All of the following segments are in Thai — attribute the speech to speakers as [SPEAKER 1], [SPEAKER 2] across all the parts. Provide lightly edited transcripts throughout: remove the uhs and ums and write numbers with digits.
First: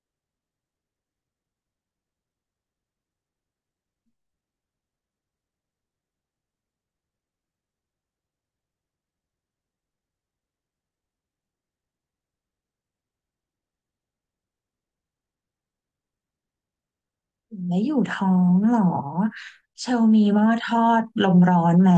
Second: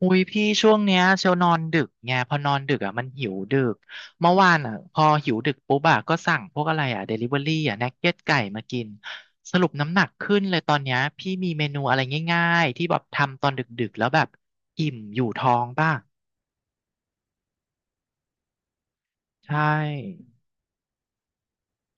[SPEAKER 1] อุ้ยพี่ช่วงเนี้ยเชลนอนดึกไงพอนอนดึกอ่ะมันหิวดึกเมื่อวานอ่ะพอหิวดึกปุ๊บอ่ะก็สั่งพวกอะไรอ่ะเดลิเวอรี่อ่ะนักเก็ตไก่มากินสรุปน้ำหนักขึ้นเลยตอนเนี้ยพี่มีเมนูอะไรง่ายๆที่แบบทำตอนดึกๆแล้วแบบอิ่มอยู่ท้องป่ะ
[SPEAKER 2] แล้อยู่ท้องเหรอ
[SPEAKER 1] ใช
[SPEAKER 2] เชลมี
[SPEAKER 1] ่
[SPEAKER 2] หม้อทอดลมร้อนไหม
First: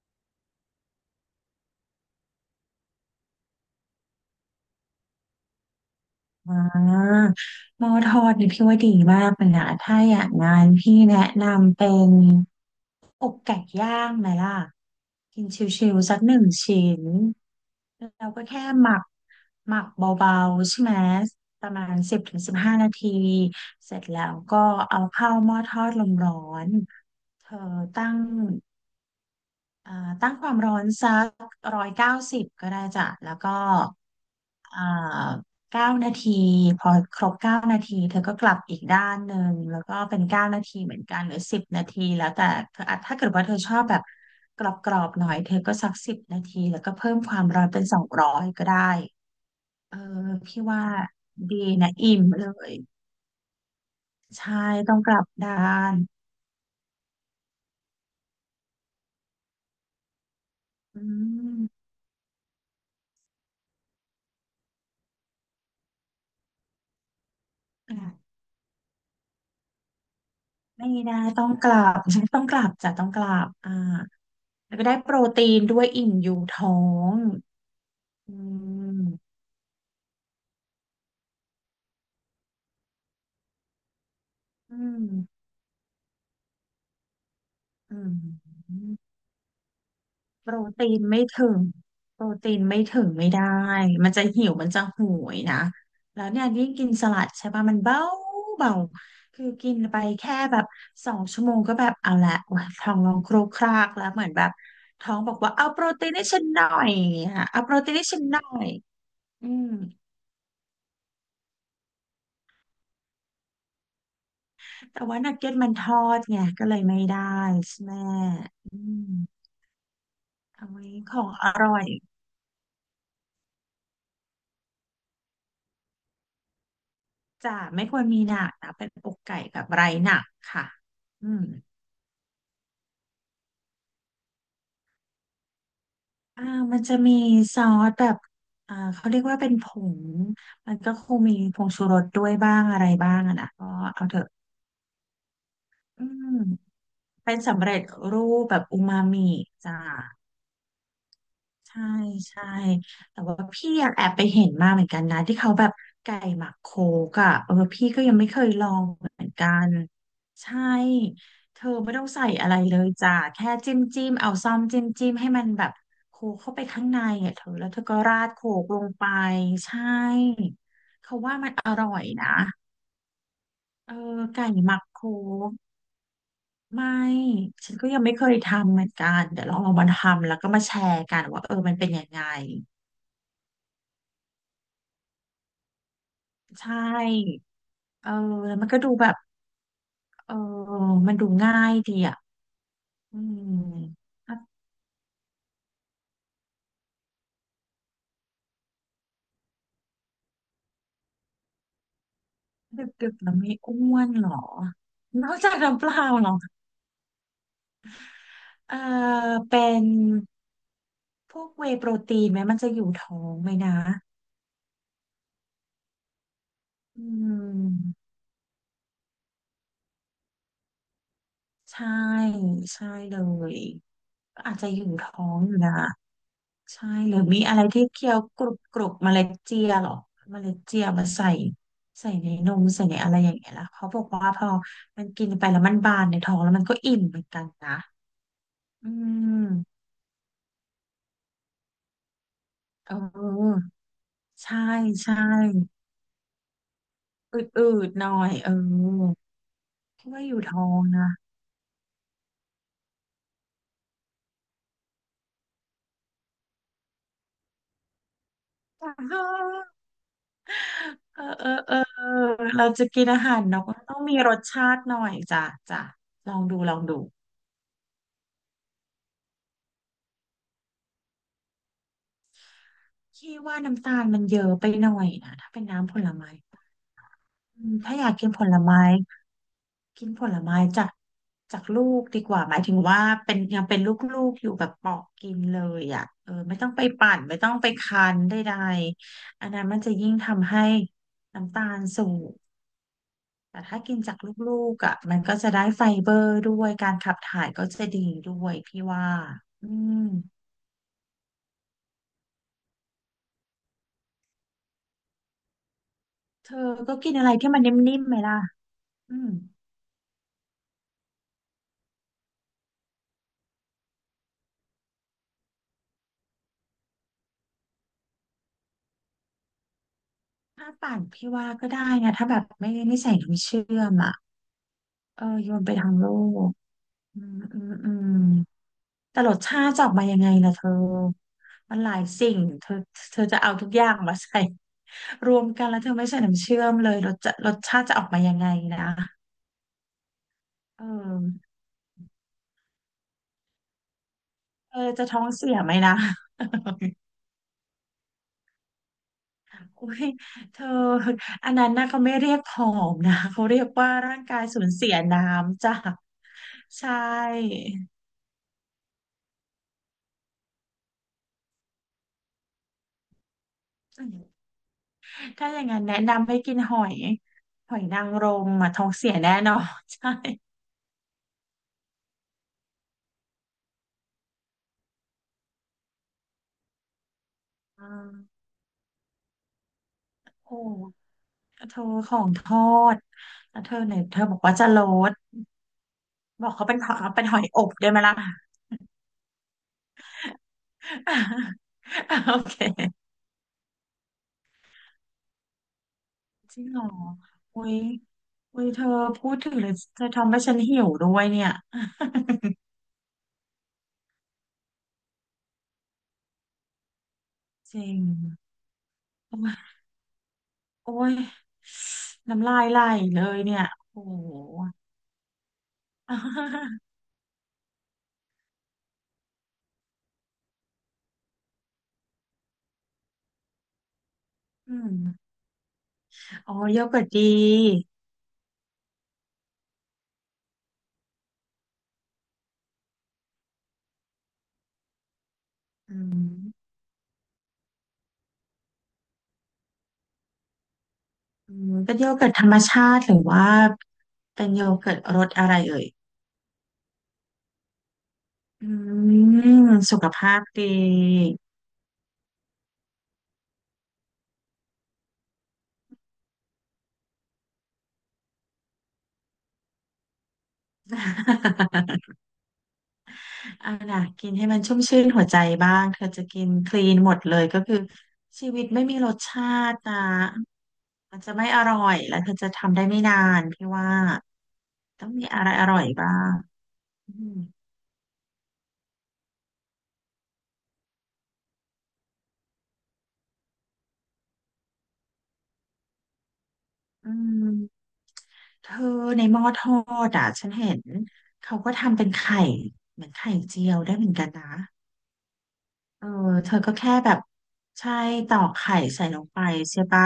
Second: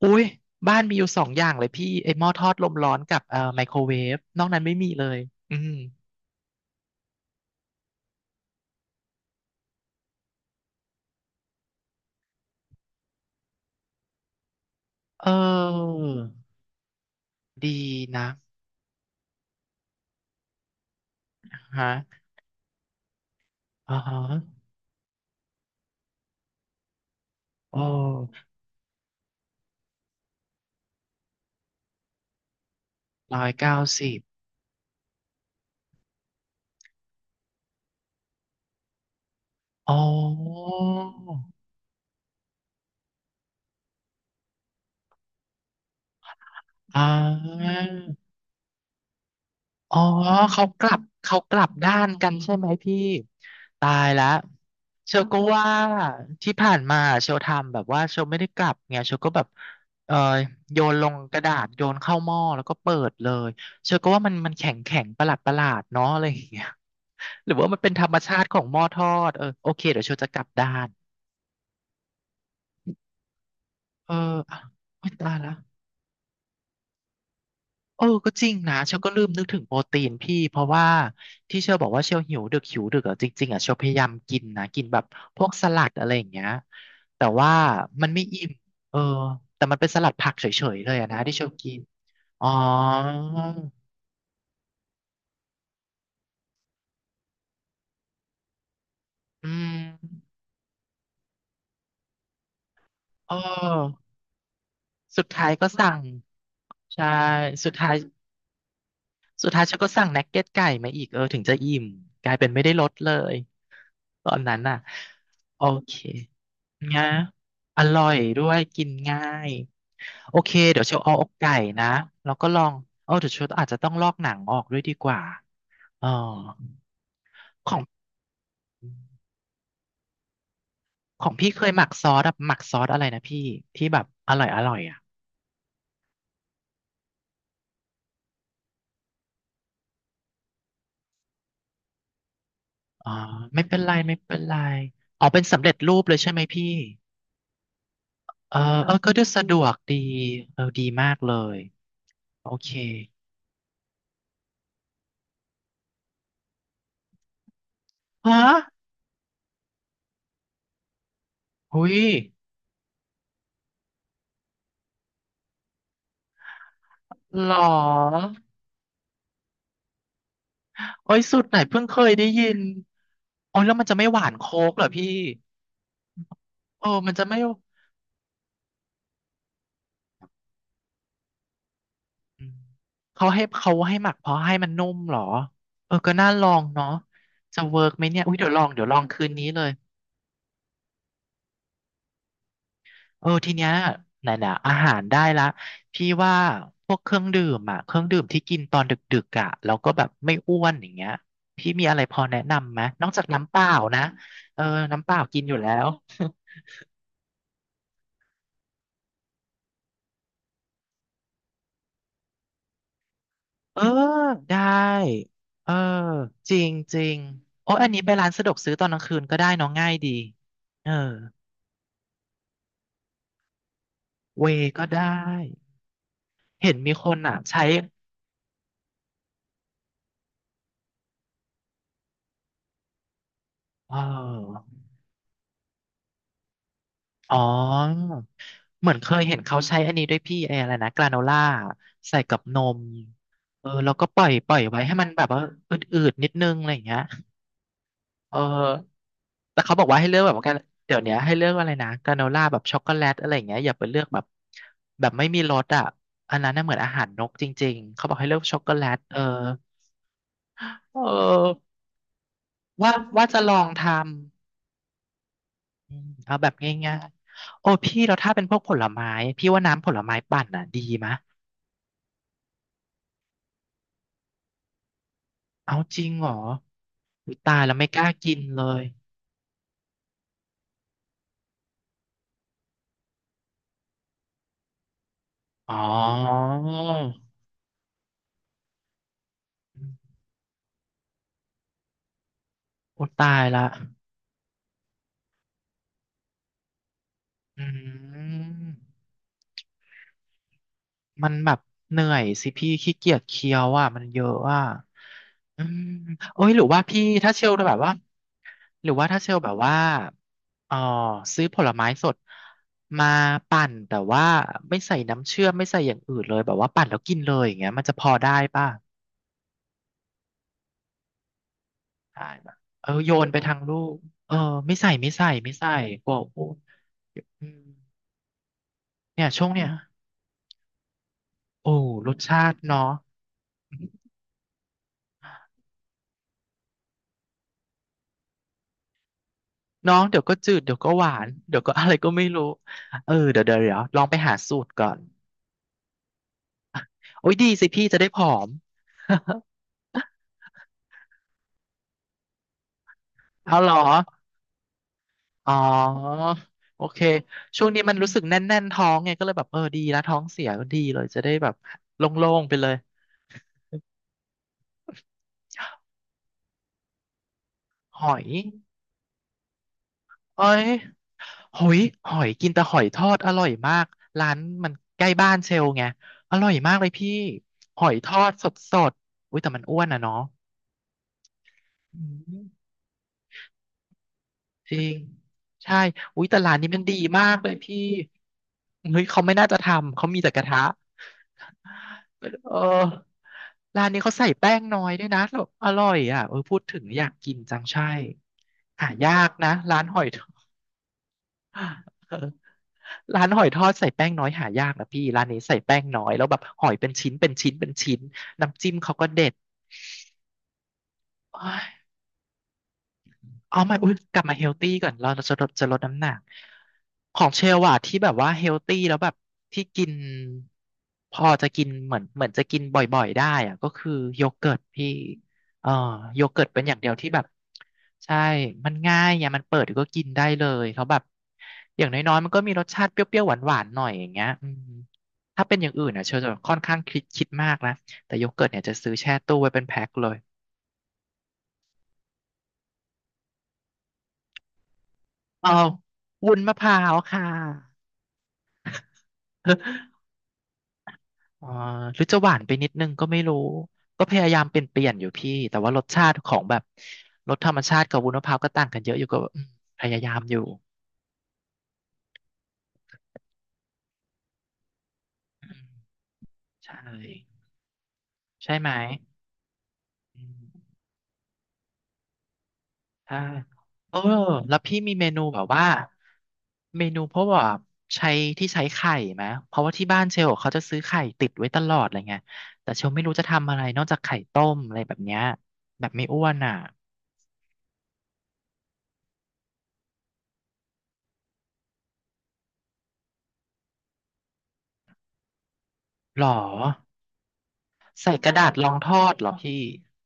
[SPEAKER 1] อุ้ยบ้านมีอยู่สองอย่างเลยพี่ไอหม้อทอดลมร้อนกับไมโครเวฟนอกนั้นไม่มีเลยอืม
[SPEAKER 2] อ่าหม้อทอดนี่พี่ว่าดีมากเลยนะถ้าอยากงานพี่แนะนำเป็นอกไก่ย่างไหมล่ะ
[SPEAKER 1] เอ
[SPEAKER 2] กินชิว
[SPEAKER 1] อ
[SPEAKER 2] ๆสักหนึ่งชิ้น
[SPEAKER 1] ดีนะ
[SPEAKER 2] เราก็แค่หมักเบาๆใช่ไหมประมา
[SPEAKER 1] ฮะ
[SPEAKER 2] ณ10-15 นาทีเส
[SPEAKER 1] อ๋อ
[SPEAKER 2] ร็จ
[SPEAKER 1] ฮะ
[SPEAKER 2] แล้วก็เอาเข้าหม้อทอดลมร้อนเธอ
[SPEAKER 1] โอ
[SPEAKER 2] ตั้ง
[SPEAKER 1] ้
[SPEAKER 2] อ่าตั้งความร้อนสัก190ก็ได้จ้ะแล้ว
[SPEAKER 1] ร้อย
[SPEAKER 2] ก็
[SPEAKER 1] เก้าสิบ
[SPEAKER 2] อ่าเก้านาทีพอครบเก้านาทีเธอก็กลับอีกด้านหนึ่งแล้ว
[SPEAKER 1] อ๋อ
[SPEAKER 2] ก็เป็นเก้านาทีเหมือนกันหรือสิบนาทีแล้วแต่เธออาจถ้าเกิดว่าเธอชอบแบบกรอบๆหน่อยเธอก็สักสิบนาทีแล้วก็
[SPEAKER 1] อ่
[SPEAKER 2] เพิ่มความร้อน
[SPEAKER 1] า
[SPEAKER 2] เป็น200ก็ได้เอ
[SPEAKER 1] อ๋อ
[SPEAKER 2] อพี่
[SPEAKER 1] เขา
[SPEAKER 2] ว่า
[SPEAKER 1] กลับเขาก
[SPEAKER 2] ดี
[SPEAKER 1] ลับ
[SPEAKER 2] นะ
[SPEAKER 1] ด้าน
[SPEAKER 2] อิ่ม
[SPEAKER 1] กัน
[SPEAKER 2] เล
[SPEAKER 1] ใช่ไหม
[SPEAKER 2] ย
[SPEAKER 1] พี่ตายละ
[SPEAKER 2] ใช่ต้องก
[SPEAKER 1] เช
[SPEAKER 2] ลั
[SPEAKER 1] ล
[SPEAKER 2] บ
[SPEAKER 1] ก็
[SPEAKER 2] ด้า
[SPEAKER 1] ว่า
[SPEAKER 2] น
[SPEAKER 1] ที่ผ่านมาเชลทำแบบว่าเชลไม่ได้กลับไงเชลก็แบบเออโยน
[SPEAKER 2] อื
[SPEAKER 1] ลงกระดาษโย
[SPEAKER 2] ม
[SPEAKER 1] นเข้าหม้อแล้วก็เปิดเลยเชลก็ว่ามันมันแข็งแข็งประหลาดประหลาดเนาะอะไรอย่างเงี้ยหรือว่ามันเป็นธรรม
[SPEAKER 2] อ่ะ
[SPEAKER 1] ชาติของหม้อทอดเออโอเคเดี๋ยวเชลจะกลับด้าน
[SPEAKER 2] ไม่ได้ต้องกลับ ต้องกลับจะต้องกลับ
[SPEAKER 1] เอออ่ะ
[SPEAKER 2] แล้วก็ได้
[SPEAKER 1] โอ๊
[SPEAKER 2] โป
[SPEAKER 1] ย
[SPEAKER 2] ร
[SPEAKER 1] ตาย
[SPEAKER 2] ตี
[SPEAKER 1] ละ
[SPEAKER 2] นด้วยอิ่มอยู่ท้อง
[SPEAKER 1] เออก็
[SPEAKER 2] อื
[SPEAKER 1] จริงนะเชลก็ลืม
[SPEAKER 2] ม
[SPEAKER 1] นึกถึงโปรตีนพี่เพราะว่าที่เชลบอกว่าเชลหิวดึกหิวดึกอะจริงๆอะเชลพยายามกินนะ
[SPEAKER 2] อื
[SPEAKER 1] กินแบบพ
[SPEAKER 2] ม
[SPEAKER 1] วกสลัดอะไรอย่างเงี้ยแต่ว่า
[SPEAKER 2] อื
[SPEAKER 1] มันไม่อิ่ม
[SPEAKER 2] ม
[SPEAKER 1] เออแต่มันเป็นสลัดผักเฉ
[SPEAKER 2] โปร
[SPEAKER 1] ยๆ
[SPEAKER 2] ตี
[SPEAKER 1] เลย
[SPEAKER 2] น
[SPEAKER 1] อะนะ
[SPEAKER 2] ไม่
[SPEAKER 1] ที่เช
[SPEAKER 2] ถึ
[SPEAKER 1] ล
[SPEAKER 2] ง
[SPEAKER 1] กิน
[SPEAKER 2] โปร
[SPEAKER 1] อ๋อ
[SPEAKER 2] ตีนไม่ถึงไม่ได้ มันจะหิวมันจะโหยนะ แล้วเนี่ยยิ่งกินสลัดใช่ป่ะมันเบาเบาคือ
[SPEAKER 1] อื
[SPEAKER 2] กิ
[SPEAKER 1] ม
[SPEAKER 2] นไปแค่แบบ2 ชั่วโมงก็แบบเอาละโอ้ยท้องร้องโค
[SPEAKER 1] เ
[SPEAKER 2] รวกคราก
[SPEAKER 1] ออ
[SPEAKER 2] แล้วเหมือนแบบท้อง
[SPEAKER 1] สุด
[SPEAKER 2] บอก
[SPEAKER 1] ท้าย
[SPEAKER 2] ว่า
[SPEAKER 1] ก็
[SPEAKER 2] เอาโปร
[SPEAKER 1] สั่ง
[SPEAKER 2] ตีนให้ฉันหน่อยอ
[SPEAKER 1] ใช่
[SPEAKER 2] ย่างเงี้ยเอา
[SPEAKER 1] สุ
[SPEAKER 2] โป
[SPEAKER 1] ด
[SPEAKER 2] รตี
[SPEAKER 1] ท้าย
[SPEAKER 2] นให้ฉันหน่อย
[SPEAKER 1] สุ
[SPEAKER 2] อื
[SPEAKER 1] ดท้าย
[SPEAKER 2] ม
[SPEAKER 1] เชลก็สั่งนักเก็ตไก่มาอีกเออถึงจะอิ่มกลายเป็นไม่ได้ลดเลย ตอนนั้นน่ะ
[SPEAKER 2] แต่ว่านักเก็ต
[SPEAKER 1] โอ
[SPEAKER 2] มันท
[SPEAKER 1] เค
[SPEAKER 2] อดไงก็เลยไม่
[SPEAKER 1] นะ
[SPEAKER 2] ได้ใช่
[SPEAKER 1] อ
[SPEAKER 2] ไหม
[SPEAKER 1] ร่อยด้วย
[SPEAKER 2] อื
[SPEAKER 1] กิน
[SPEAKER 2] ม
[SPEAKER 1] ง่ายโอเค
[SPEAKER 2] เอา
[SPEAKER 1] เดี๋ย
[SPEAKER 2] ไว้
[SPEAKER 1] วเชลเอา
[SPEAKER 2] ขอ
[SPEAKER 1] อ
[SPEAKER 2] ง
[SPEAKER 1] ก
[SPEAKER 2] อ
[SPEAKER 1] ไก่
[SPEAKER 2] ร่อย
[SPEAKER 1] นะแล้วก็ลองเออเดี๋ยวเชลอาจจะต้องลอกหนังออกด้วยดีกว่าเออ
[SPEAKER 2] จะ
[SPEAKER 1] ของ
[SPEAKER 2] ไม่ควรมีหนักนะเป็นอกไก่แบบไร้หนักค่ะ
[SPEAKER 1] ข
[SPEAKER 2] อื
[SPEAKER 1] อง
[SPEAKER 2] ม
[SPEAKER 1] พี่เคยหมักซอสแบบหมักซอสอะไรนะพี่ที่แบบอร่อยอร่อยอ่ะ
[SPEAKER 2] อ่ามันจะมีซอสแบบเขาเรียกว่าเป็นผง มันก็คงมีผงชูรสด้วยบ้างอะไร
[SPEAKER 1] อ๋อ
[SPEAKER 2] บ้างอะนะ
[SPEAKER 1] ไม่
[SPEAKER 2] ก็
[SPEAKER 1] เป็นไร
[SPEAKER 2] เอา
[SPEAKER 1] ไม่
[SPEAKER 2] เถอะ
[SPEAKER 1] เป็นไรอ๋อเป็นสำเร็จรูป
[SPEAKER 2] อื
[SPEAKER 1] เลยใช่
[SPEAKER 2] ม
[SPEAKER 1] ไหมพี่
[SPEAKER 2] เป็นสำเร็จรูปแบ
[SPEAKER 1] เออ
[SPEAKER 2] บอู
[SPEAKER 1] เออ
[SPEAKER 2] มา
[SPEAKER 1] ก็
[SPEAKER 2] มิ
[SPEAKER 1] ดูสะดวก
[SPEAKER 2] จ้า
[SPEAKER 1] ดีเออดีมากเลย
[SPEAKER 2] ใช่ใช่
[SPEAKER 1] โอเค
[SPEAKER 2] แต่ว่าพี่อยากแอบไปเห็นมาเหมือนกันนะที่เขาแบบไก่หมักโคกอะเออพี่ก็ยังไม่
[SPEAKER 1] ฮะ
[SPEAKER 2] เคยลองเหมือนกันใช่เธอ
[SPEAKER 1] หุ
[SPEAKER 2] ไม่
[SPEAKER 1] ย
[SPEAKER 2] ต้องใส่อะไรเลยจ้ะแค่จิ้มจิ้มเอาซ่อมจิ้มจิ้มให้มันแบบโคกเข้าไปข้างในอ่ะเธ
[SPEAKER 1] หร
[SPEAKER 2] อ
[SPEAKER 1] อ
[SPEAKER 2] แล้วเธอก็ราดโคกลงไปใช่
[SPEAKER 1] โอ้
[SPEAKER 2] เขา
[SPEAKER 1] ย
[SPEAKER 2] ว่า
[SPEAKER 1] สูตร
[SPEAKER 2] มัน
[SPEAKER 1] ไหน
[SPEAKER 2] อ
[SPEAKER 1] เพิ่ง
[SPEAKER 2] ร่
[SPEAKER 1] เค
[SPEAKER 2] อย
[SPEAKER 1] ยได้
[SPEAKER 2] นะ
[SPEAKER 1] ยินโอ้ยแล้วมัน
[SPEAKER 2] เอ
[SPEAKER 1] จะ
[SPEAKER 2] อ
[SPEAKER 1] ไม่หวาน
[SPEAKER 2] ไก่
[SPEAKER 1] โค้
[SPEAKER 2] ห
[SPEAKER 1] ก
[SPEAKER 2] มั
[SPEAKER 1] เหร
[SPEAKER 2] ก
[SPEAKER 1] อ
[SPEAKER 2] โค
[SPEAKER 1] พี่
[SPEAKER 2] ก
[SPEAKER 1] เอ
[SPEAKER 2] ไม่
[SPEAKER 1] อมันจะไม่
[SPEAKER 2] ฉันก็ยังไม่เคยทำเหมือนกันเดี๋ยวลองมาทำแล้วก็มาแชร์กันว่าเออมันเป็นยังไง
[SPEAKER 1] อืมเขาให้เขาให้หมักเพราะให้มันนุ่มเหรอเออก็น่าลอง
[SPEAKER 2] ใช
[SPEAKER 1] เนาะ
[SPEAKER 2] ่
[SPEAKER 1] จะเวิร์กไหม
[SPEAKER 2] เออ
[SPEAKER 1] เนี่ยอุ้ยเดี๋ย
[SPEAKER 2] แล้
[SPEAKER 1] ว
[SPEAKER 2] ว
[SPEAKER 1] ลอ
[SPEAKER 2] มั
[SPEAKER 1] ง
[SPEAKER 2] นก็
[SPEAKER 1] เดี๋ยว
[SPEAKER 2] ดู
[SPEAKER 1] ลอง
[SPEAKER 2] แบบ
[SPEAKER 1] คืนนี้เลย
[SPEAKER 2] เออมันดูง่ายดีอ่ะอื
[SPEAKER 1] เออ
[SPEAKER 2] ม
[SPEAKER 1] ทีเนี้ยไห
[SPEAKER 2] ถ้า
[SPEAKER 1] นๆอาหารได้ละพี่ว่าพวกเครื่องดื่มอ่ะเครื่องดื่มที่กินตอนดึกๆอ่ะแล้วก็แบบไม่อ้วนอย่างเงี้ยพี่มีอะไรพอแนะนำไหม
[SPEAKER 2] ด
[SPEAKER 1] นอ
[SPEAKER 2] ึ
[SPEAKER 1] ก
[SPEAKER 2] ก
[SPEAKER 1] จา
[SPEAKER 2] ๆ
[SPEAKER 1] ก
[SPEAKER 2] แล้ว
[SPEAKER 1] น้ำ
[SPEAKER 2] ไม่
[SPEAKER 1] เปล่า
[SPEAKER 2] อ้ว
[SPEAKER 1] นะ
[SPEAKER 2] นเหรอ
[SPEAKER 1] เออน้ำเปล่า
[SPEAKER 2] นอก
[SPEAKER 1] กินอ
[SPEAKER 2] จาก
[SPEAKER 1] ยู่แล้
[SPEAKER 2] น้ำเป
[SPEAKER 1] ว
[SPEAKER 2] ล่าเหรอเออเป็นพวกเวย์โปรตีนไหมมันจะอยู่ท้องไหมนะ
[SPEAKER 1] เออได้เออจริงจ
[SPEAKER 2] อื
[SPEAKER 1] ริงโอ้ยอันนี้
[SPEAKER 2] ม
[SPEAKER 1] ไปร้านสะดวกซื้อตอนกลางคืนก็ได้เน้องง่ายดีเออ
[SPEAKER 2] ใช่ ใช่เลย
[SPEAKER 1] เว
[SPEAKER 2] อาจจะอ
[SPEAKER 1] ก็
[SPEAKER 2] ยู่
[SPEAKER 1] ได้
[SPEAKER 2] ท้องอยู่นะ
[SPEAKER 1] เห็น
[SPEAKER 2] ใช่
[SPEAKER 1] มีค
[SPEAKER 2] หรื
[SPEAKER 1] น
[SPEAKER 2] อ
[SPEAKER 1] อ่ะ
[SPEAKER 2] มีอะ
[SPEAKER 1] ใช้
[SPEAKER 2] ไรที่เคี้ยวกรุบกรุบเมล็ดเจียเหรอเมล็ดเจียมาใส่ใส่ในนมใส่ในอะไรอย่างเงี้ยละเขา
[SPEAKER 1] เ
[SPEAKER 2] บอกว่าพอ
[SPEAKER 1] ออ
[SPEAKER 2] มันกินไปแล้วมันบานในท้องแล้วมันก็อิ่มเหมือน
[SPEAKER 1] อ๋อ
[SPEAKER 2] กันนะ
[SPEAKER 1] เห
[SPEAKER 2] อื
[SPEAKER 1] มือนเคยเห็นเขาใช้
[SPEAKER 2] ม
[SPEAKER 1] อันนี้ด้วยพี่ไออะไรนะกราโนล่าใส่กับนม
[SPEAKER 2] เออ
[SPEAKER 1] เออแล้วก็ปล่อยปล่
[SPEAKER 2] ใช่
[SPEAKER 1] อยไว้ให้มัน
[SPEAKER 2] ใช่
[SPEAKER 1] แบบว่าอืดๆนิดนึงอะไรอย่างเงี้ย
[SPEAKER 2] อืดอืดหน่อย
[SPEAKER 1] เอ
[SPEAKER 2] เออ
[SPEAKER 1] อ แต่เขาบอกว่า
[SPEAKER 2] คิ
[SPEAKER 1] ให้
[SPEAKER 2] ด
[SPEAKER 1] เลือก
[SPEAKER 2] ว่า
[SPEAKER 1] แบ
[SPEAKER 2] อ
[SPEAKER 1] บ
[SPEAKER 2] ยู่
[SPEAKER 1] ว่ากัน
[SPEAKER 2] ท้อง
[SPEAKER 1] เดี๋ยว
[SPEAKER 2] นะ
[SPEAKER 1] เนี้ยให้เลือกอะไรนะกราโนล่าแบบช็อกโกแลตอะไรอย่างเงี้ยอย่าไปเลือกแบบแบบไม่มีรสอ่ะอันนั้นน่ะเหมือนอาหารนกจริงๆเขาบอกให้เลือกช็อกโกแลตเออ เ
[SPEAKER 2] เออเออ
[SPEAKER 1] ออ
[SPEAKER 2] เออเออเราจะ
[SPEAKER 1] ว่า
[SPEAKER 2] กินอา
[SPEAKER 1] ว่า
[SPEAKER 2] หา
[SPEAKER 1] จะ
[SPEAKER 2] ร
[SPEAKER 1] ลอ
[SPEAKER 2] เนาะ
[SPEAKER 1] ง
[SPEAKER 2] ก็ต้อ
[SPEAKER 1] ทำ
[SPEAKER 2] งมีรสชาติหน่อยจ้ะจ้ะ
[SPEAKER 1] อืม
[SPEAKER 2] ล
[SPEAKER 1] เอา
[SPEAKER 2] อง
[SPEAKER 1] แบบ
[SPEAKER 2] ดูลอง
[SPEAKER 1] ง่า
[SPEAKER 2] ดู
[SPEAKER 1] ยๆโอ้พี่เราถ้าเป็นพวกผลไม้พี่ว่าน้ำผลไม้ปั่นอ่ะดีมะ
[SPEAKER 2] คิดว่าน้ำตาลมันเยอะไปหน่อยนะถ้าเป็น
[SPEAKER 1] เอา
[SPEAKER 2] น้ำผ
[SPEAKER 1] จริ
[SPEAKER 2] ล
[SPEAKER 1] งเหร
[SPEAKER 2] ไม้
[SPEAKER 1] ออุ๊ยตาย
[SPEAKER 2] อื
[SPEAKER 1] แล้
[SPEAKER 2] ม
[SPEAKER 1] วไม่
[SPEAKER 2] ถ้า
[SPEAKER 1] ก
[SPEAKER 2] อ
[SPEAKER 1] ล้า
[SPEAKER 2] ยากกิน
[SPEAKER 1] กิน
[SPEAKER 2] ผล
[SPEAKER 1] เล
[SPEAKER 2] ไม้
[SPEAKER 1] ย
[SPEAKER 2] กินผลไม้จากจากลูกดีกว่าหมายถึงว่าเป็นลูกๆอยู่แบบปอกกินเล
[SPEAKER 1] อ๋อ
[SPEAKER 2] ยอ่ะเออไม่ต้องไปปั่นไม่ต้องไปคั้นใดๆอันนั้นมันจะยิ่งทำให้น้ำตาลสูง
[SPEAKER 1] โอ้ตาย
[SPEAKER 2] แต่
[SPEAKER 1] ละ
[SPEAKER 2] ถ้ากินจากลูกๆอ่ะมันก็จะได้ไฟเบอร์ด้วยการขับถ่ายก็
[SPEAKER 1] อื
[SPEAKER 2] จะดีด้วยพี่ว่า
[SPEAKER 1] ม
[SPEAKER 2] อืม
[SPEAKER 1] มันแบบเหนื่อยสิพี่ขี้เกียจเคี้ยวอ่ะมันเยอะอ่ะอืมเอ้
[SPEAKER 2] เธ
[SPEAKER 1] ยหรือ
[SPEAKER 2] อ
[SPEAKER 1] ว่า
[SPEAKER 2] ก็
[SPEAKER 1] พี่
[SPEAKER 2] กินอะ
[SPEAKER 1] ถ้า
[SPEAKER 2] ไร
[SPEAKER 1] เช
[SPEAKER 2] ที่
[SPEAKER 1] ล
[SPEAKER 2] มัน
[SPEAKER 1] แบบว่า
[SPEAKER 2] นิ่มๆไหมล่ะ
[SPEAKER 1] หรือว่าถ้า
[SPEAKER 2] อื
[SPEAKER 1] เช
[SPEAKER 2] ม
[SPEAKER 1] ลแบบว่าเออซื้อผลไม้สดมาปั่นแต่ว่าไม่ใส่น้ำเชื่อมไม่ใส่อย่างอื่นเลยแบบว่าปั่นแล้วกินเลยอย่างเงี้ยมันจะพอได้ป่ะ
[SPEAKER 2] ถ้าปั่นพี่ว่าก็ได้นะ
[SPEAKER 1] ได้
[SPEAKER 2] ถ้าแบบ
[SPEAKER 1] ป่ะ
[SPEAKER 2] ไม่
[SPEAKER 1] เออ
[SPEAKER 2] ไม่
[SPEAKER 1] โย
[SPEAKER 2] ใส่
[SPEAKER 1] นไป
[SPEAKER 2] น้ำ
[SPEAKER 1] ทางลู
[SPEAKER 2] เชื่อ
[SPEAKER 1] ก
[SPEAKER 2] มอ่ะ
[SPEAKER 1] เออไม่ใส่ไม่
[SPEAKER 2] เออ
[SPEAKER 1] ใส่
[SPEAKER 2] โย
[SPEAKER 1] ไม่
[SPEAKER 2] น
[SPEAKER 1] ใส่
[SPEAKER 2] ไปทาง
[SPEAKER 1] ก
[SPEAKER 2] โล
[SPEAKER 1] ลัวอ้ว
[SPEAKER 2] ก
[SPEAKER 1] น
[SPEAKER 2] อืม
[SPEAKER 1] อื
[SPEAKER 2] อื
[SPEAKER 1] ม
[SPEAKER 2] มอืมแต่
[SPEAKER 1] เนี่ย
[SPEAKER 2] รส
[SPEAKER 1] ช่วง
[SPEAKER 2] ชา
[SPEAKER 1] เนี้ย
[SPEAKER 2] ติจะออกมายังไงล่ะเธอมั
[SPEAKER 1] โอ้
[SPEAKER 2] นหลาย
[SPEAKER 1] รส
[SPEAKER 2] สิ่ง
[SPEAKER 1] ชาติ
[SPEAKER 2] เธอ
[SPEAKER 1] เนาะ
[SPEAKER 2] เธอจะเอาทุกอย่างมาใส่รวมกันแล้วเธอไม่ใส่น้ำเชื่อมเลยรสชาติจะออกมายังไงนะ
[SPEAKER 1] น้องเดี๋ยวก็จืดเดี๋ยว
[SPEAKER 2] เอ
[SPEAKER 1] ก็หวาน
[SPEAKER 2] อ
[SPEAKER 1] เดี๋ยวก็ อะไรก็ไม่รู้เออเดี๋ยวเดี๋ยวเดี๋ยวลองไปหาสูตร
[SPEAKER 2] เธ
[SPEAKER 1] ก่อ
[SPEAKER 2] อ
[SPEAKER 1] น
[SPEAKER 2] จะท้องเสียไหมนะ
[SPEAKER 1] โอ้ยดีสิพี่จะได้ผอม
[SPEAKER 2] อุ้ยเธออันนั้นนะเขาไม่เรียกผอมนะเขา
[SPEAKER 1] เอา
[SPEAKER 2] เรียก
[SPEAKER 1] เหรอ
[SPEAKER 2] ว่าร่างกายสูญเสียน้
[SPEAKER 1] อ๋อ
[SPEAKER 2] ำจ้ะ
[SPEAKER 1] โอ
[SPEAKER 2] ใช่
[SPEAKER 1] เคช่วงนี้มันรู้สึกแน่นๆท้องไงก็เลยแบบเออดีแล้วท้องเสียก็ดีเลยจะได้แบบโล่งๆไปเลย
[SPEAKER 2] ถ้าอย่างนั้นแนะนำให้กินหอยหอยนา
[SPEAKER 1] หอ
[SPEAKER 2] ง
[SPEAKER 1] ย
[SPEAKER 2] รมอ่ะท้องเสียแน่นอน ใช่
[SPEAKER 1] เอ้ยหอยหอยกินแต่หอยทอดอร่อยมากร้านมันใกล้บ้านเชลไงอร่อยมากเลยพี่หอยท
[SPEAKER 2] อ่า
[SPEAKER 1] อดสดๆอุ้ยแต่มันอ้วนอ่ะเนาะ
[SPEAKER 2] โอ้เธอ
[SPEAKER 1] อื
[SPEAKER 2] ของทอ
[SPEAKER 1] ม
[SPEAKER 2] ดแล้วเธอเนี่ยเธอบอกว่าจะ
[SPEAKER 1] จ
[SPEAKER 2] โล
[SPEAKER 1] ริง
[SPEAKER 2] ด
[SPEAKER 1] ใช่อุ้ยแต่
[SPEAKER 2] บอ
[SPEAKER 1] ร้า
[SPEAKER 2] ก
[SPEAKER 1] น
[SPEAKER 2] เขา
[SPEAKER 1] นี้
[SPEAKER 2] เป็
[SPEAKER 1] มั
[SPEAKER 2] น
[SPEAKER 1] น
[SPEAKER 2] ห
[SPEAKER 1] ดี
[SPEAKER 2] อย
[SPEAKER 1] มากเลย
[SPEAKER 2] อบ
[SPEAKER 1] พี่
[SPEAKER 2] ได้ไหมล่ะ
[SPEAKER 1] เฮ้ยเขาไม่น่าจะทำเขามีแต่กระทะ
[SPEAKER 2] โอ
[SPEAKER 1] เอ
[SPEAKER 2] เค
[SPEAKER 1] อร้านนี้เขาใส่แป้งน้อยด้วยนะแล้วอร่อยอ่ะเออพู
[SPEAKER 2] จ
[SPEAKER 1] ด
[SPEAKER 2] ริง
[SPEAKER 1] ถึ
[SPEAKER 2] เหร
[SPEAKER 1] ง
[SPEAKER 2] อ
[SPEAKER 1] อยากกินจัง
[SPEAKER 2] อุ้ย
[SPEAKER 1] ใช่
[SPEAKER 2] อุ้ยเธอ
[SPEAKER 1] หายา
[SPEAKER 2] พู
[SPEAKER 1] ก
[SPEAKER 2] ด
[SPEAKER 1] นะ
[SPEAKER 2] ถึงเลย
[SPEAKER 1] ร้านห
[SPEAKER 2] เธ
[SPEAKER 1] อย
[SPEAKER 2] อ
[SPEAKER 1] ทอ
[SPEAKER 2] ทำให้
[SPEAKER 1] ด
[SPEAKER 2] ฉันหิวด้วยเนี่ย
[SPEAKER 1] เออร้านหอยทอดใส่แป้งน้อยหายากนะพี่ร้านนี้ใส่แป้งน้อยแล้วแบบหอยเป็นชิ้นเป็นชิ้นเป็น
[SPEAKER 2] จริ
[SPEAKER 1] ชิ้
[SPEAKER 2] ง
[SPEAKER 1] นน้ำจิ้มเขาก็เด็ด
[SPEAKER 2] โอ้ยโอ้ยน้ำลายไหลเลยเนี่
[SPEAKER 1] เอา
[SPEAKER 2] ย
[SPEAKER 1] ใหม่อุ้ย
[SPEAKER 2] โอ้โ
[SPEAKER 1] กลับมาเฮลตี้
[SPEAKER 2] ห
[SPEAKER 1] ก่อนเราจะลดน้ำหนักของเชลว่ะที่แบบว่าเฮลตี้แล้วแบบที่กินพอจะกินเหมือนจะกินบ่อยๆได้อะก็คือโยเกิร์ต
[SPEAKER 2] อื
[SPEAKER 1] พี่
[SPEAKER 2] ม
[SPEAKER 1] เอ่อโยเกิร์ต
[SPEAKER 2] อ๋อ
[SPEAKER 1] เป็นอย่าง
[SPEAKER 2] โย
[SPEAKER 1] เดียว
[SPEAKER 2] เกิร์ต
[SPEAKER 1] ที่แบ
[SPEAKER 2] ดี
[SPEAKER 1] บใช่มันง่ายอย่ามันเปิดก็กินได้เลยแล้วแบบอย่างน้อยๆมันก็มีรสชาติเปรี้ยวๆหวานๆหน่อยอย่างเงี้ยอืมถ้าเป็นอย่างอื่น
[SPEAKER 2] อื
[SPEAKER 1] อ่ะเชลจะค่อน
[SPEAKER 2] ม
[SPEAKER 1] ข้างคิดมากนะแต่โยเกิร์ตเนี่ยจะซื้อแช่ตู้ไว้เป็นแพ็คเลย
[SPEAKER 2] อืมเป็นโยเกิร์ตธรรมชาติหรือว่าเป็นโยเกิร์ตรสอะ
[SPEAKER 1] เอา
[SPEAKER 2] ไรเอ่ย
[SPEAKER 1] วุ้นมะพร้าวค่ะ
[SPEAKER 2] อืมสุ ขภาพดี
[SPEAKER 1] อ่าหรือจะหวานไปนิดนึงก็ไม่รู้ ก็พยายามเปลี่ยนอยู่พี่ แต่ว่ารสชาติของแบบรสธรรมชาติกับวุ้นมะพร้าวก็ต่างกันเยอะอยู่ก็อืมพยายามอยู่
[SPEAKER 2] อาล่ะนะกินให้มันชุ่มชื่นหัวใจ
[SPEAKER 1] อื
[SPEAKER 2] บ้าง
[SPEAKER 1] ม
[SPEAKER 2] เธอจะกินค
[SPEAKER 1] ใช่
[SPEAKER 2] ลีนหมดเลยก็คือชี
[SPEAKER 1] ใช่
[SPEAKER 2] วิต
[SPEAKER 1] ไหม
[SPEAKER 2] ไม่มีรสชาตินะ
[SPEAKER 1] อืม
[SPEAKER 2] มันจะไม่อร่อยแล้วเธอจะทำได้ไม่นา
[SPEAKER 1] ใช่
[SPEAKER 2] นพี่ว่า
[SPEAKER 1] เออแล้วพี่มีเม
[SPEAKER 2] ต้อง
[SPEAKER 1] นู
[SPEAKER 2] มี
[SPEAKER 1] แบ
[SPEAKER 2] อะ
[SPEAKER 1] บ
[SPEAKER 2] ไร
[SPEAKER 1] ว่า
[SPEAKER 2] อร่อยบ้าง
[SPEAKER 1] เมนู
[SPEAKER 2] อื
[SPEAKER 1] เพราะ
[SPEAKER 2] ม
[SPEAKER 1] ว่าใช้ที่ใช้ไข่ไหม เพราะว่าที่บ้านเชลเขาจะซื้อไข่ติดไว้ตลอดอะไรเงี้ยแต่เชลไม่รู้จะทำอะไรนอกจากไข่ต้มอะไรแบบเนี้ยแบบไม่อ้วนอ่ะ
[SPEAKER 2] อืมเธอในหม้อทอดอ่ะฉันเห็นเขาก็ทำเป็นไข่เหมือนไข่เจียวได้เหมือนกันนะ เอ
[SPEAKER 1] หรอ
[SPEAKER 2] อเธอก็แค่แบบใช่
[SPEAKER 1] ใส่ก
[SPEAKER 2] ต
[SPEAKER 1] ระ
[SPEAKER 2] อ
[SPEAKER 1] ดา
[SPEAKER 2] ก
[SPEAKER 1] ษรอ
[SPEAKER 2] ไข่
[SPEAKER 1] งทอ
[SPEAKER 2] ใส่
[SPEAKER 1] ด
[SPEAKER 2] ล
[SPEAKER 1] เห
[SPEAKER 2] ง
[SPEAKER 1] รอ
[SPEAKER 2] ไป
[SPEAKER 1] พี่
[SPEAKER 2] ใช่ปะ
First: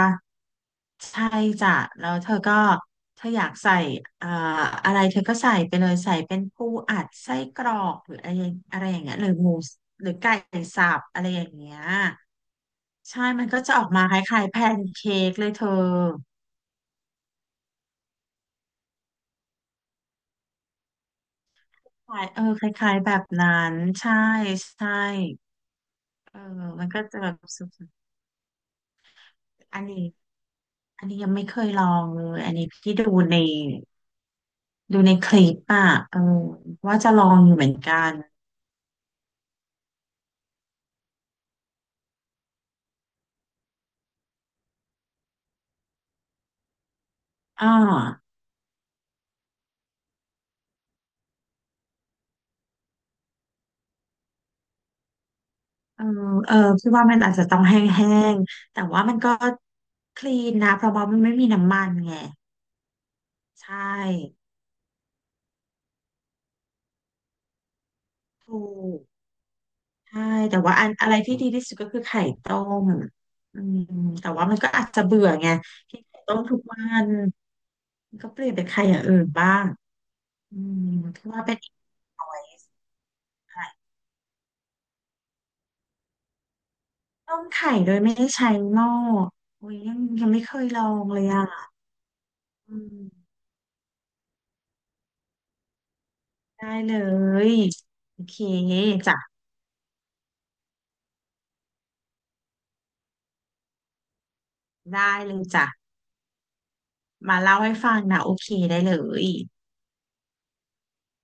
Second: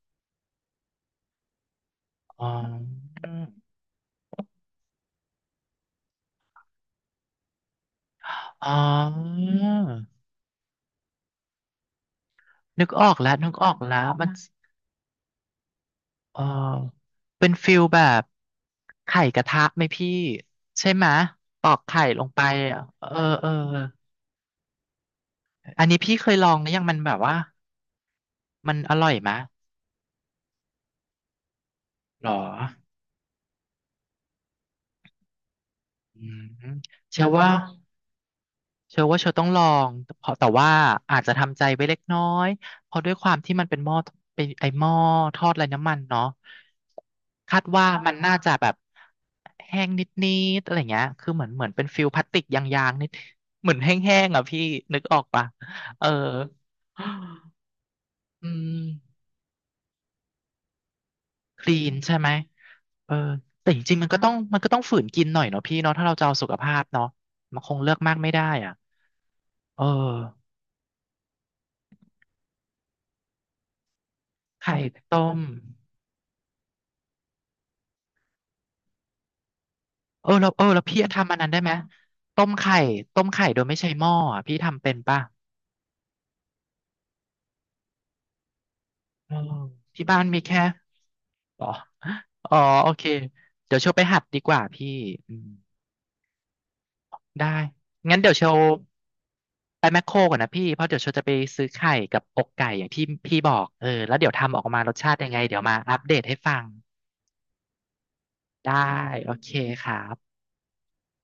[SPEAKER 2] ใช่จ้ะแล้วเธอ
[SPEAKER 1] อ๋อ
[SPEAKER 2] ก็เธออยากใส่เอ่ออะไรเธอก็ใส่ไปเลยใส่เป็นปูอัดไส้กรอกหรืออะไร
[SPEAKER 1] อ๋
[SPEAKER 2] อะไรอย่างเงี้ยหรือห
[SPEAKER 1] อ
[SPEAKER 2] มูหรือไก่สับอะไรอย่างเงี้ย
[SPEAKER 1] นึกออก
[SPEAKER 2] ใช่
[SPEAKER 1] แล้ว
[SPEAKER 2] มัน
[SPEAKER 1] นึก
[SPEAKER 2] ก็
[SPEAKER 1] อ
[SPEAKER 2] จะ
[SPEAKER 1] อก
[SPEAKER 2] ออกมา
[SPEAKER 1] แล้ว
[SPEAKER 2] ค
[SPEAKER 1] มัน
[SPEAKER 2] ล้ายๆแพนเค้กเลยเธอ
[SPEAKER 1] เออเป็นฟิลแบบไข่กระทะไหมพี่ใช่ไหมปอกไข่
[SPEAKER 2] คล้า
[SPEAKER 1] ล
[SPEAKER 2] ย
[SPEAKER 1] งไป
[SPEAKER 2] เออค
[SPEAKER 1] อะ
[SPEAKER 2] ล้าย
[SPEAKER 1] เอ
[SPEAKER 2] ๆ
[SPEAKER 1] อ
[SPEAKER 2] แบบ
[SPEAKER 1] เออ
[SPEAKER 2] นั้นใช่ใช่
[SPEAKER 1] อันนี้พี่เคย
[SPEAKER 2] เออ
[SPEAKER 1] ลองนะยัง
[SPEAKER 2] มัน
[SPEAKER 1] มัน
[SPEAKER 2] ก็
[SPEAKER 1] แบ
[SPEAKER 2] จะ
[SPEAKER 1] บ
[SPEAKER 2] แบ
[SPEAKER 1] ว่า
[SPEAKER 2] บสุด
[SPEAKER 1] มันอร่อยไหม
[SPEAKER 2] ๆอันนี้ยังไม่เคยลองเล
[SPEAKER 1] หรอ
[SPEAKER 2] ยอันนี้พี่ดูใน คลิปอ่ะเอ
[SPEAKER 1] อื
[SPEAKER 2] อ
[SPEAKER 1] ม
[SPEAKER 2] ว่าจะล
[SPEAKER 1] เชื่
[SPEAKER 2] อ
[SPEAKER 1] อ
[SPEAKER 2] ง
[SPEAKER 1] ว่า
[SPEAKER 2] อยู่เหมือนกัน
[SPEAKER 1] เชื่อว่าเชอต้องลองเพราะแต่ว่าอาจจะทำใจไว้เล็กน้อยเพราะด้วยความที่มันเป็นหม้อเป็นไอหม้อทอดไร้น้ำมันเนาะคาด
[SPEAKER 2] อ่า
[SPEAKER 1] ว่ามันน่าจะแบบแห้งนิดๆอะไรเงี้ยคือเหมือนเป็นฟิลพลาสติกยางๆนิดเหมือนแห้งๆอ่ะพี่นึกออกปะ
[SPEAKER 2] เอ
[SPEAKER 1] เอ
[SPEAKER 2] อ
[SPEAKER 1] อ
[SPEAKER 2] เออพี่ว่ามันอาจจะต้องแห้ง
[SPEAKER 1] อืม
[SPEAKER 2] ๆแต่ว่ามันก็คลีนนะเพราะว่ามันไม่มี
[SPEAKER 1] คลี
[SPEAKER 2] น้ำมัน
[SPEAKER 1] น
[SPEAKER 2] ไง
[SPEAKER 1] ใช่ไหมเออ
[SPEAKER 2] ใช
[SPEAKER 1] แต่จริงๆมันก็ต้อง
[SPEAKER 2] ่
[SPEAKER 1] มันก็ต้องฝืนกินหน่อยเนาะพี่เนาะถ้าเราจะเอาสุขภาพเนาะมันคงเลือกมากไม่ได้
[SPEAKER 2] ถู
[SPEAKER 1] อ่ะ
[SPEAKER 2] ก
[SPEAKER 1] เออ
[SPEAKER 2] ใช่แต่ว่าอะไรที่ดีที่สุดก็คือไข่ต้มอืมแต่ว่ามันก็
[SPEAKER 1] ไข่
[SPEAKER 2] อาจจะ
[SPEAKER 1] ต้
[SPEAKER 2] เบื่อ
[SPEAKER 1] ม
[SPEAKER 2] ไงกินไข่ต้มทุกวันมันก็เปลี่ยนเป็นไข่อย่างอื่นบ้าง
[SPEAKER 1] เออแล้ว
[SPEAKER 2] อืม
[SPEAKER 1] พี่
[SPEAKER 2] คี่
[SPEAKER 1] ทำอัน
[SPEAKER 2] ว่า
[SPEAKER 1] นั้น
[SPEAKER 2] เป็
[SPEAKER 1] ได้
[SPEAKER 2] น
[SPEAKER 1] ไห
[SPEAKER 2] อี
[SPEAKER 1] ม
[SPEAKER 2] ก
[SPEAKER 1] ต้ม
[SPEAKER 2] choice
[SPEAKER 1] ไข่ต้มไข่
[SPEAKER 2] อะ
[SPEAKER 1] โด
[SPEAKER 2] ไข่
[SPEAKER 1] ยไม่ใช้หม้ออะพี่ทำเป็นป่ะ
[SPEAKER 2] ต้มโดยไม่ได้ใช้หม้อ
[SPEAKER 1] เออ
[SPEAKER 2] โอ้ย
[SPEAKER 1] ที่บ้าน
[SPEAKER 2] ยัง
[SPEAKER 1] มี
[SPEAKER 2] ไม่เค
[SPEAKER 1] แค่
[SPEAKER 2] ยลองเลย
[SPEAKER 1] อ๋อ
[SPEAKER 2] อ่ะ
[SPEAKER 1] อ๋อ
[SPEAKER 2] อื
[SPEAKER 1] โอ
[SPEAKER 2] ม
[SPEAKER 1] เคเดี๋ยวเชลไปหัดดีกว่าพี่อืม
[SPEAKER 2] ได้เล
[SPEAKER 1] ได้
[SPEAKER 2] ย
[SPEAKER 1] งั้
[SPEAKER 2] โอ
[SPEAKER 1] นเดี๋ยว
[SPEAKER 2] เค
[SPEAKER 1] เชล
[SPEAKER 2] จ้ะ
[SPEAKER 1] ไปแมคโครก่อนนะพี่เพราะเดี๋ยวเชลจะไปซื้อไข่กับอกไก่อย่างที่พี่บอกเออแล้วเดี๋ยวทำออกมารสชา
[SPEAKER 2] ได้
[SPEAKER 1] ติยัง
[SPEAKER 2] เล
[SPEAKER 1] ไง
[SPEAKER 2] ย
[SPEAKER 1] เดี๋ยว
[SPEAKER 2] จ้ะ
[SPEAKER 1] มาอัปเดตให้ฟัง
[SPEAKER 2] มาเล่าให้ฟังนะโอเค
[SPEAKER 1] ได้
[SPEAKER 2] ได้เลย
[SPEAKER 1] โอเคครับ